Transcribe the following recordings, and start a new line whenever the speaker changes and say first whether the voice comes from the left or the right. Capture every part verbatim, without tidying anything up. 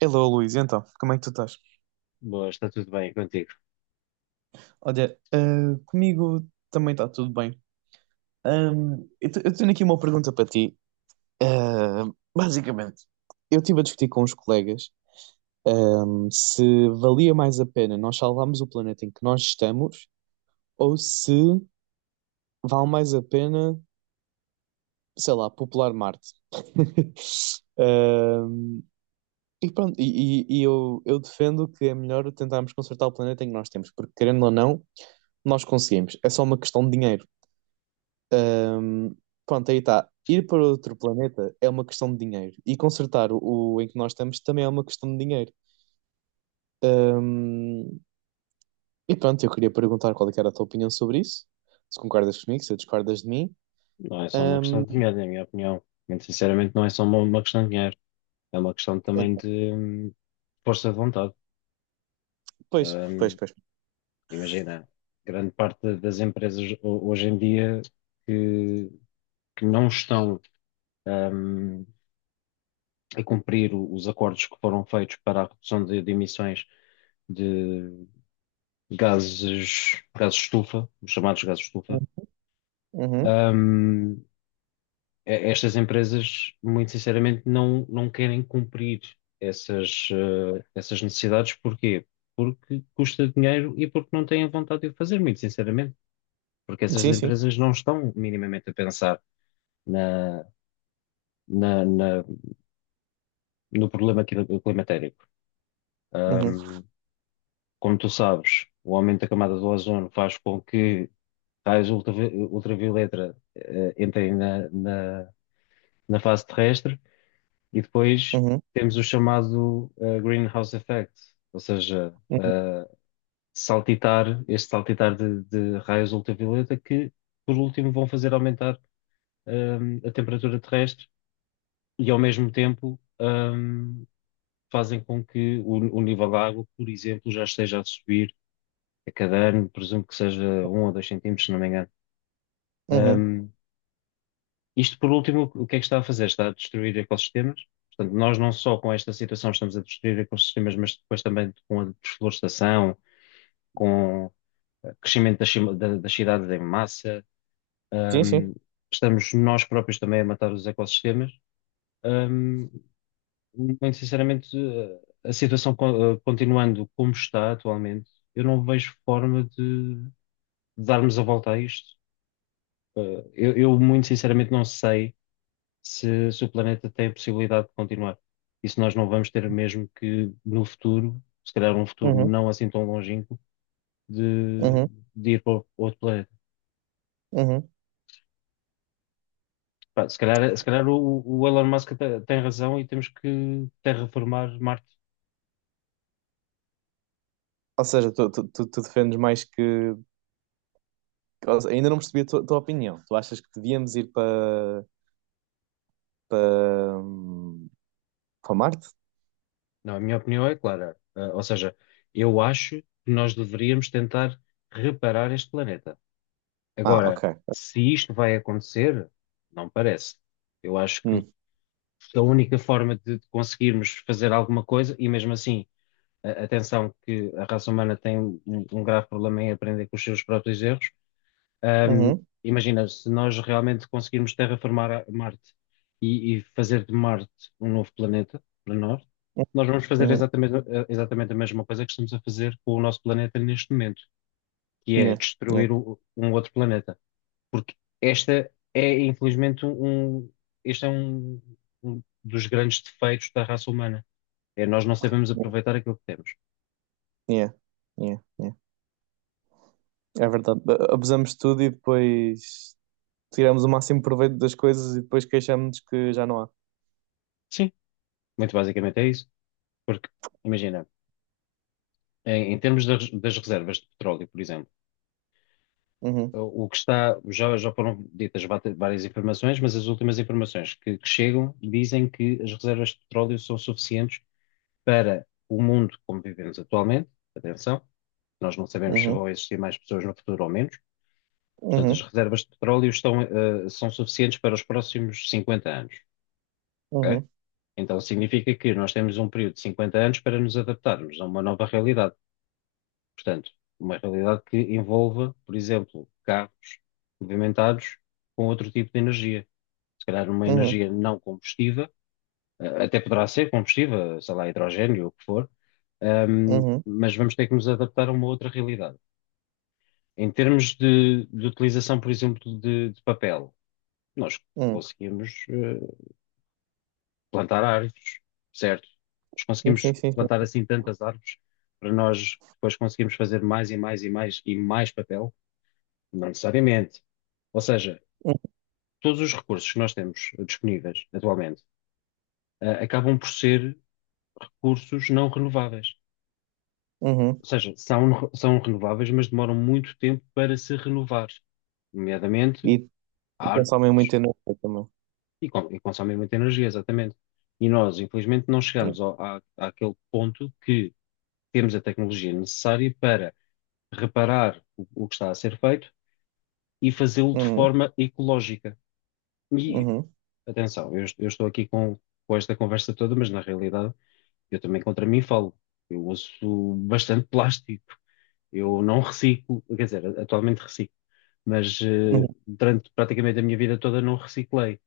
right: Hello, Luís, então, como é que tu estás?
left: Boa, está tudo bem contigo.
right: Olha, ah, comigo também está tudo bem. Ahm, eu, te- eu tenho aqui uma pergunta para ti. Ah, Basicamente, eu estive a discutir com os colegas, ahm, se valia mais a pena nós salvarmos o planeta em que nós estamos, ou se vale mais a pena, sei lá, popular Marte. Ahm, e pronto, e, e- e eu, eu defendo que é melhor tentarmos consertar o planeta em que nós temos, porque querendo ou não. Nós conseguimos, é só uma questão de dinheiro. Ahm, Pronto, aí está. Ir para outro planeta é uma questão de dinheiro. E consertar o, o em que nós estamos também é uma questão de dinheiro. Ahm, e pronto, eu queria perguntar qual é que era a tua opinião sobre isso. Se concordas comigo, se discordas de mim.
left: Não é só uma questão
right: Ahm,
left: de dinheiro, na minha opinião. Muito sinceramente, não é só uma, uma questão de dinheiro. É uma questão também
right: então,
left: de hum, força de vontade.
right: pois, pois,
left: Hum,
right: pois.
left: imagina, grande parte das empresas ho- hoje em dia que, que não estão hum, a cumprir o- os acordos que foram feitos para a redução de, de emissões de gases, gases estufa, os chamados gases estufa.
right: Uhum.
left: hum, eh, Estas empresas, muito sinceramente, não, não querem cumprir essas, eh, essas necessidades. Porquê? Porque custa dinheiro e porque não têm vontade de o fazer, muito sinceramente. Porque essas
right: Sim, sim.
left: empresas não estão minimamente a pensar na, na- na- no problema cli- climatérico.
right: Uhum.
left: Ahm, Como tu sabes, o aumento da camada do ozono faz com que raios ultravi- ultravioleta, eh, entrem na na- na fase terrestre. E depois
right: Uhum.
left: temos o chamado eh, greenhouse effect, ou seja,
right: Uhum.
left: saltitar, este saltitar de, de raios ultravioleta que, por último, vão fazer aumentar hum, a temperatura terrestre e, ao mesmo tempo, hum, fazem com que o, o nível da água, por exemplo, já esteja a subir a cada ano, presumo que seja um ou dois centímetros, se não me engano.
right: Uhum.
left: Hum, Isto, por último, o que é que está a fazer? Está a destruir ecossistemas. Portanto, nós não só com esta situação estamos a destruir ecossistemas, mas depois também com a desflorestação, com o crescimento das, cima- da- das cidades em massa,
right: Sim, sim.
left: hum, estamos nós próprios também a matar os ecossistemas. Hum, muito sinceramente, eh, a situação co- eh, continuando como está atualmente, eu não vejo forma de darmos a volta a isto. Uh, eu, eu, muito sinceramente, não sei se, se o planeta tem a possibilidade de continuar. E se nós não vamos ter mesmo que, no futuro, se calhar um futuro
right: Uhum.
left: não assim tão longínquo, de,
right: Uhum.
left: de ir para outro planeta.
right: Uhum.
left: Pá, se calhar, se calhar o, o Elon Musk te- tem razão e temos que terraformar Marte.
right: Ou seja, tu, tu, tu, tu defendes mais que. Ou seja, ainda não percebi a tua, tua opinião. Tu achas que devíamos ir para para, para Marte?
left: Não, a minha opinião é clara. Ah, ou seja, eu acho que nós deveríamos tentar reparar este planeta.
right: Ah, ok.
left: Agora, se isto vai acontecer, não parece. Eu acho que
right: Hum.
left: a única forma de de conseguirmos fazer alguma coisa, e mesmo assim, a- atenção que a raça humana tem um, um um grave problema em aprender com os seus próprios erros. Ahm,
right: Uhum.
left: Imagina, se nós realmente conseguirmos terraformar a- Marte e, e fazer de Marte um novo planeta para nós,
right: Uhum.
left: nós vamos fazer
right: Uhum.
left: exatamente, a- exatamente a mesma coisa que estamos a fazer com o nosso planeta neste momento, que é
right: Yeah. Yeah.
left: destruir o- um outro planeta, porque esta é, infelizmente, um, este é um, um dos grandes defeitos da raça humana. É nós não sabemos aproveitar aquilo que temos.
right: Yeah. Yeah. Yeah. É verdade. A- abusamos de tudo e depois tiramos o máximo proveito das coisas e depois queixamos-nos que já não há.
left: Sim, muito basicamente é isso, porque, imagina, em, em termos das, das reservas de petróleo, por exemplo,
right: Uhum.
left: o o que está, já, já foram ditas vata- várias informações, mas as últimas informações que, que chegam dizem que as reservas de petróleo são suficientes para o mundo como vivemos atualmente. Atenção, nós não sabemos se
right: Uhum.
left: vão existir mais pessoas no futuro ou menos. Portanto, as
right: Uhum.
left: reservas de petróleo estão, eh, são suficientes para os próximos cinquenta anos, ok?
right: Uhum.
left: Então, significa que nós temos um período de cinquenta anos para nos adaptarmos a uma nova realidade. Portanto, uma realidade que envolva, por exemplo, carros movimentados com outro tipo de energia. Se calhar uma
right: Uhum.
left: energia não combustível, eh, até poderá ser combustível, sei lá, hidrogênio ou o que for, ehm,
right: Uhum.
left: mas vamos ter que nos adaptar a uma outra realidade. Em termos de, de utilização, por exemplo, de de papel, nós
right: Uhum.
left: conseguimos eh, plantar árvores, certo? Nós conseguimos
right: Sim, sim, sim.
left: plantar assim tantas árvores para nós depois conseguirmos fazer mais e mais e mais e mais papel? Não necessariamente. Ou seja,
right: Uhum.
left: todos os recursos que nós temos disponíveis atualmente, eh, acabam por ser recursos não renováveis.
right: Uhum.
left: Ou seja, são, são renováveis, mas demoram muito tempo para se renovar, nomeadamente
right: E
left: árvores,
right: consomem muito energia também.
left: E, com- e consomem muita energia, exatamente. E nós, infelizmente, não
right: Yeah.
left: chegamos ao, à, àquele ponto que temos a tecnologia necessária para reparar o, o que está a ser feito e fazê-lo de
right: Uhum.
left: forma ecológica. E,
right: Uhum.
left: atenção, eu, est- eu estou aqui com, com esta conversa toda, mas na realidade eu também contra mim falo. Eu uso bastante plástico, eu não reciclo, quer dizer, atualmente reciclo, mas eh,
right: Uhum.
left: durante praticamente a minha vida toda não reciclei.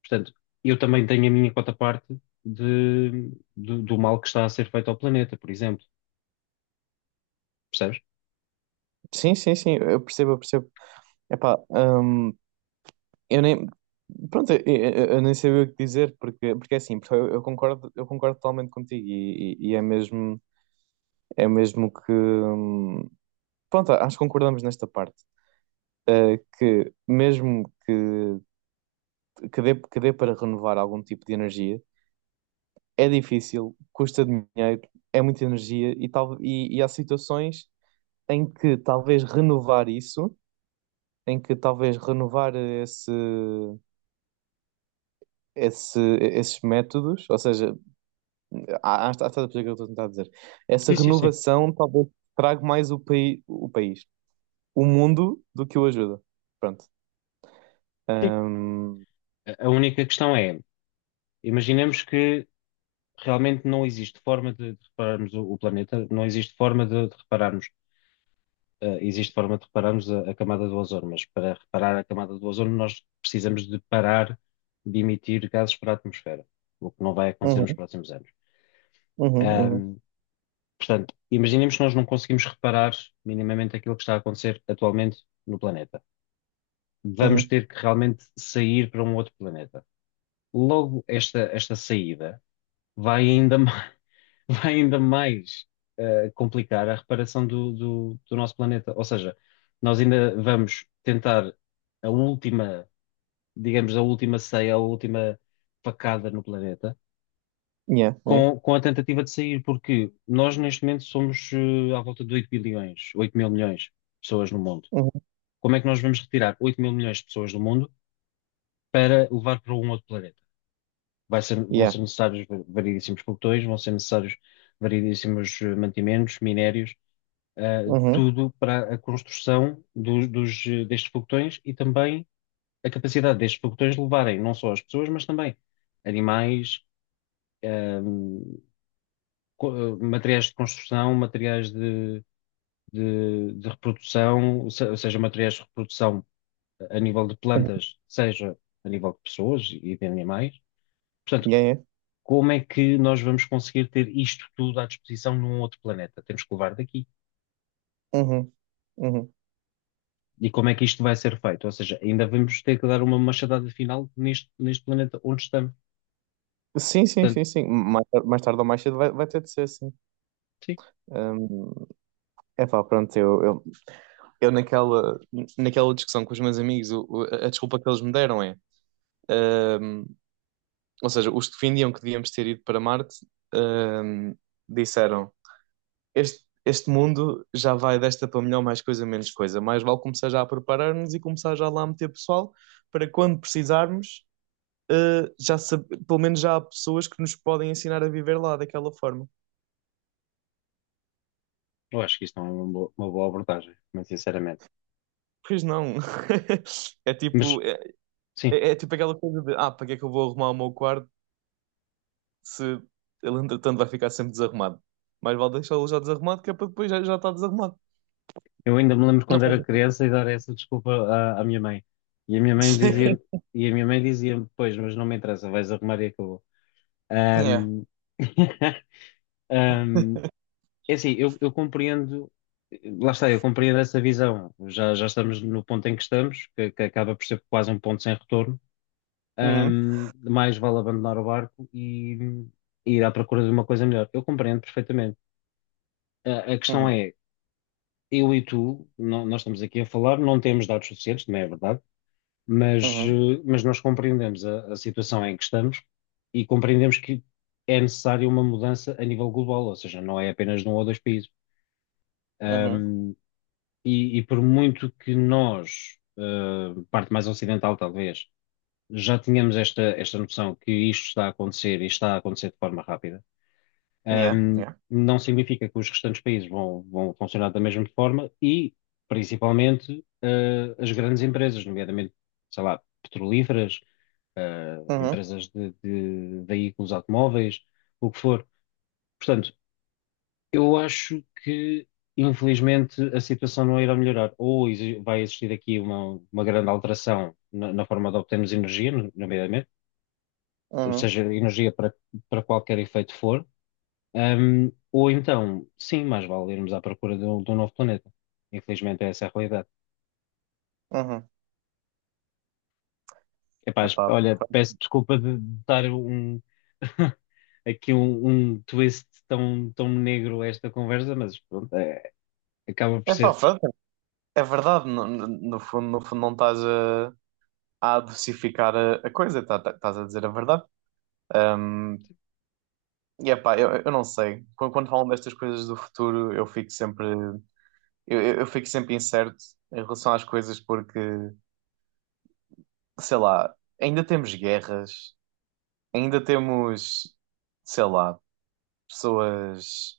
left: Portanto, eu também tenho a minha quota parte de, do, do mal que está a ser feito ao planeta, por exemplo. Percebes?
right: Sim, sim, sim. Eu percebo, eu percebo. Epá, hum, eu nem. Pronto, eu, eu- eu nem sabia o que dizer, porque, porque é assim, porque eu, eu concordo, eu concordo totalmente contigo e, e- e é mesmo, é mesmo que. hum, Pronto, acho que concordamos nesta parte, eh, que mesmo que, que, dê, que dê para renovar algum tipo de energia, é difícil, custa dinheiro, é muita energia e, tal, e, e há situações em que talvez renovar isso, em que talvez renovar esse, esse, esses métodos, ou seja, Ah, ah, estás a perceber o que eu estou a tentar dizer. Essa
left: Sim, sim, sim.
right: renovação talvez traga mais o, paí o país, o mundo, do que o ajuda. Pronto.
left: Sim.
right: Um,
left: A a única questão é, imaginemos que realmente não existe forma de, de repararmos o, o planeta, não existe forma de, de repararmos, eh, existe forma de repararmos a, a camada do ozono, mas para reparar a camada do ozono nós precisamos de parar de emitir gases para a atmosfera, o que não vai acontecer nos
right: uhum,
left: próximos anos.
right: uhum, uhum,
left: Ahm, Portanto, imaginemos que nós não conseguimos reparar minimamente aquilo que está a acontecer atualmente no planeta. Vamos
right: uhum.
left: ter que realmente sair para um outro planeta. Logo, esta, esta saída vai ainda mais, vai ainda mais eh, complicar a reparação do, do, do nosso planeta. Ou seja, nós ainda vamos tentar a última, digamos, a última ceia, a última facada no planeta
right: Yeah, yeah,
left: com, com a tentativa de sair, porque nós neste momento somos eh, à volta de oito bilhões, oito mil milhões de pessoas no mundo.
right: uhum,
left: Como é que nós vamos retirar oito mil milhões de pessoas do mundo para levar para um outro planeta? Vai ser- vão
right: yeah,
left: ser necessários va- variedíssimos pelotões, vão ser necessários variedíssimos eh, mantimentos, minérios, eh,
right: uhum,
left: tudo para a construção dos, dos, eh, destes pelotões e também a capacidade destes pelotões de levarem não só as pessoas, mas também animais, eh, co- materiais de construção, materiais de, de, de reprodução, se- seja materiais de reprodução a nível de
right: uhum,
left: plantas, seja a nível de pessoas e de animais. Portanto,
right: yeah, yeah,
left: como é que nós vamos conseguir ter isto tudo à disposição num outro planeta? Temos que levar daqui.
right: uhum, uhum.
left: E como é que isto vai ser feito? Ou seja, ainda vamos ter que dar uma machadada final neste, neste planeta onde estamos.
right: Sim, sim,
left: Portanto,
right: sim, sim. Mais, tar- mais tarde ou mais cedo vai, vai ter de ser assim.
left: sim,
right: É pá, pronto, eu, eu, eu naquela, naquela discussão com os meus amigos, o- o- a desculpa que eles me deram é. Ou seja, os que defendiam que devíamos ter ido para Marte, hum, disseram: este, este mundo já vai desta para melhor, mais coisa, menos coisa. Mais vale começar já a preparar-nos e começar já lá a meter pessoal para quando precisarmos, eh, já sab- pelo menos já há pessoas que nos podem ensinar a viver lá daquela forma.
left: eu acho que isto não é uma boa, uma boa abordagem, muito sinceramente.
right: Pois não. É
left: Mas,
right: tipo, é,
left: sim,
right: é- é tipo aquela coisa de: ah, para que é que eu vou arrumar o meu quarto se ele entretanto vai ficar sempre desarrumado? Mais vale deixá-lo já desarrumado, que é para depois já, já está desarrumado.
left: eu ainda me lembro
right: Não
left: quando
right: faz
left: era criança e dar essa desculpa à, à minha mãe. E a minha mãe
right: sentido.
left: dizia, e a minha mãe dizia pois, mas não me interessa, vais arrumar e acabou.
right: Yeah.
left: Ahm, ahm, é assim, eu, eu compreendo, lá está, eu compreendo essa visão. Já, já estamos no ponto em que estamos, que, que acaba por ser quase um ponto sem retorno.
right: Uhum.
left: Ahm, mais vale abandonar o barco e, e ir à procura de uma coisa melhor. Eu compreendo perfeitamente. A, a questão
right: Uhum.
left: é, eu e tu, nó- nós estamos aqui a falar, não temos dados suficientes, não é verdade? mas,
right: Uhum.
left: eh, mas nós compreendemos a, a situação em que estamos e compreendemos que é necessária uma mudança a nível global, ou seja, não é apenas num ou dois países.
right: Uhum.
left: Ahm, e, e por muito que nós, eh, parte mais ocidental talvez, já tínhamos esta, esta noção que isto está a acontecer e está a acontecer de forma rápida,
right: Yeah.
left: um,
right: Yeah.
left: não significa que os restantes países vão, vão funcionar da mesma forma e, principalmente, eh, as grandes empresas, nomeadamente, sei lá, petrolíferas, eh,
right: Uhum.
left: empresas de, de veículos automóveis, o que for. Portanto, eu acho que, infelizmente, a situação não irá melhorar. Ou exi- vai existir aqui uma, uma grande alteração na, na forma de obtermos energia, nomeadamente,
right: Uhum.
left: seja energia para, para qualquer efeito for. Ahm, ou então, sim, mais vale irmos à procura de um, de um novo planeta. Infelizmente, é essa a realidade.
right: Uhum.
left: Epaz,
right: Epá,
left: olha,
right: pronto.
left: peço desculpa de de dar um, aqui um, um twist tão, tão negro a esta conversa, mas pronto, é- acaba por
right: Epá,
left: ser.
right: pronto. É verdade. No, no- no fundo, no fundo não estás a, a adocificar a, a coisa. tá- tá- Estás a dizer a verdade. Um, e epá, eu, eu não sei. Quando, quando falam destas coisas do futuro, eu fico sempre... Eu, eu eu fico sempre incerto em relação às coisas porque, sei lá, ainda temos guerras, ainda temos, sei lá, pessoas...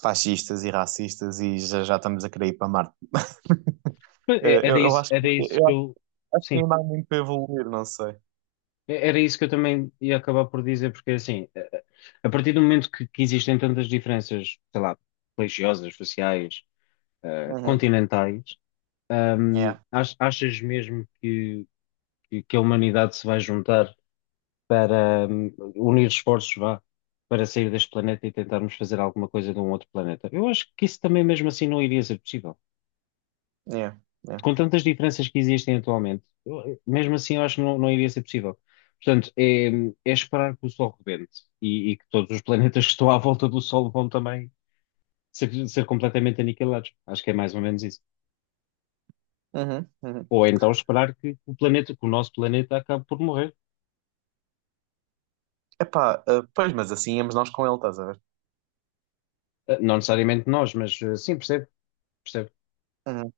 right: fascistas e racistas e já, já estamos a querer ir para Marte.
left: Mas é-
right: Eu,
left: era
right: eu
left: isso,
right: acho,
left: era
right: que-
left: isso
right: eu
left: que
right: acho,
left: eu.
right: acho que
left: Sim,
right: ainda há muito para evoluir, não sei.
left: é- era isso que eu também ia acabar por dizer, porque assim, eh, a partir do momento que, que existem tantas diferenças, sei lá, religiosas, sociais, eh,
right: Uhum.
left: continentais. Hum,
right: É
left: ach- achas mesmo que, que, que a humanidade se vai juntar para, hum, unir esforços, vá, para sair deste planeta e tentarmos fazer alguma coisa de um outro planeta? Eu acho que isso também mesmo assim não iria ser possível.
right: é. É.
left: Com tantas diferenças que existem atualmente, eu- mesmo assim eu acho que não, não iria ser possível. Portanto, é, é esperar que o Sol rebente e, e que todos os planetas que estão à volta do Sol vão também ser, ser completamente aniquilados. Acho que é mais ou menos isso.
right: Uhum, uhum.
left: Ou então esperar que o planeta, que o nosso planeta acabe por morrer.
right: Epá, eh, pois, mas assim íamos nós com ele, estás a ver?
left: Eh, Não necessariamente nós, mas eh, sim, percebo, percebo.
right: Uhum.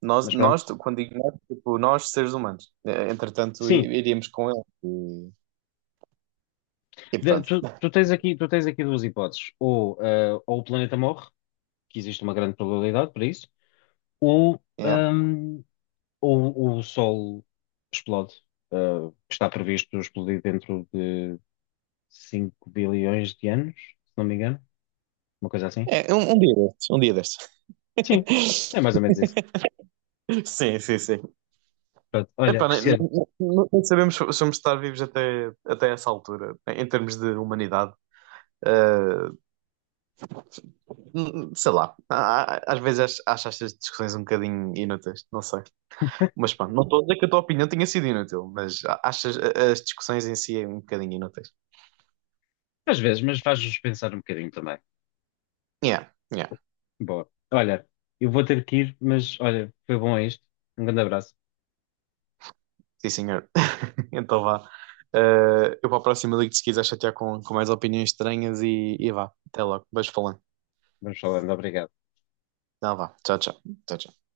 right: Nós,
left: Mas pronto.
right: nós, quando digo nós, tipo, nós seres humanos, eh, entretanto,
left: Sim,
right: i- iríamos com ele. E, e
left: de-
right: pronto,
left: tu, tu tens aqui, tu tens aqui duas hipóteses. Ou, eh, ou o planeta morre, que existe uma grande probabilidade para isso, ou,
right: yeah.
left: hum, ou, o Sol explode, eh, que está previsto explodir dentro de cinco bilhões de anos, se não me engano. Uma coisa assim.
right: É, um, um dia destes, um dia
left: Sim, é
right: destes.
left: mais ou menos isso.
right: Sim, sim, sim.
left: Pronto, olha,
right: Epá, nem, nem-
left: Cristiano,
right: nem- nem sabemos se se vamos estar vivos até, até essa altura, em termos de humanidade. Uh, Sei lá, há- há- às vezes acho, acho estas discussões um bocadinho inúteis, não sei. Mas pá, não estou a dizer que a tua opinião tenha sido inútil, mas a- acho as, as discussões em si é um bocadinho inúteis.
left: às vezes, mas faz-nos pensar um bocadinho também.
right: Yeah, yeah,
left: Boa. Olha, eu vou ter que ir, mas olha, foi bom isto. Um grande abraço.
right: sim senhor. Então vá. Uh, eu para a próxima ligo-te se quiser chatear com, com mais opiniões estranhas e, e vá, até logo. Beijo falando.
left: Vamos falando. Obrigado.
right: Não, vá, tchau, tchau. Tchau, tchau.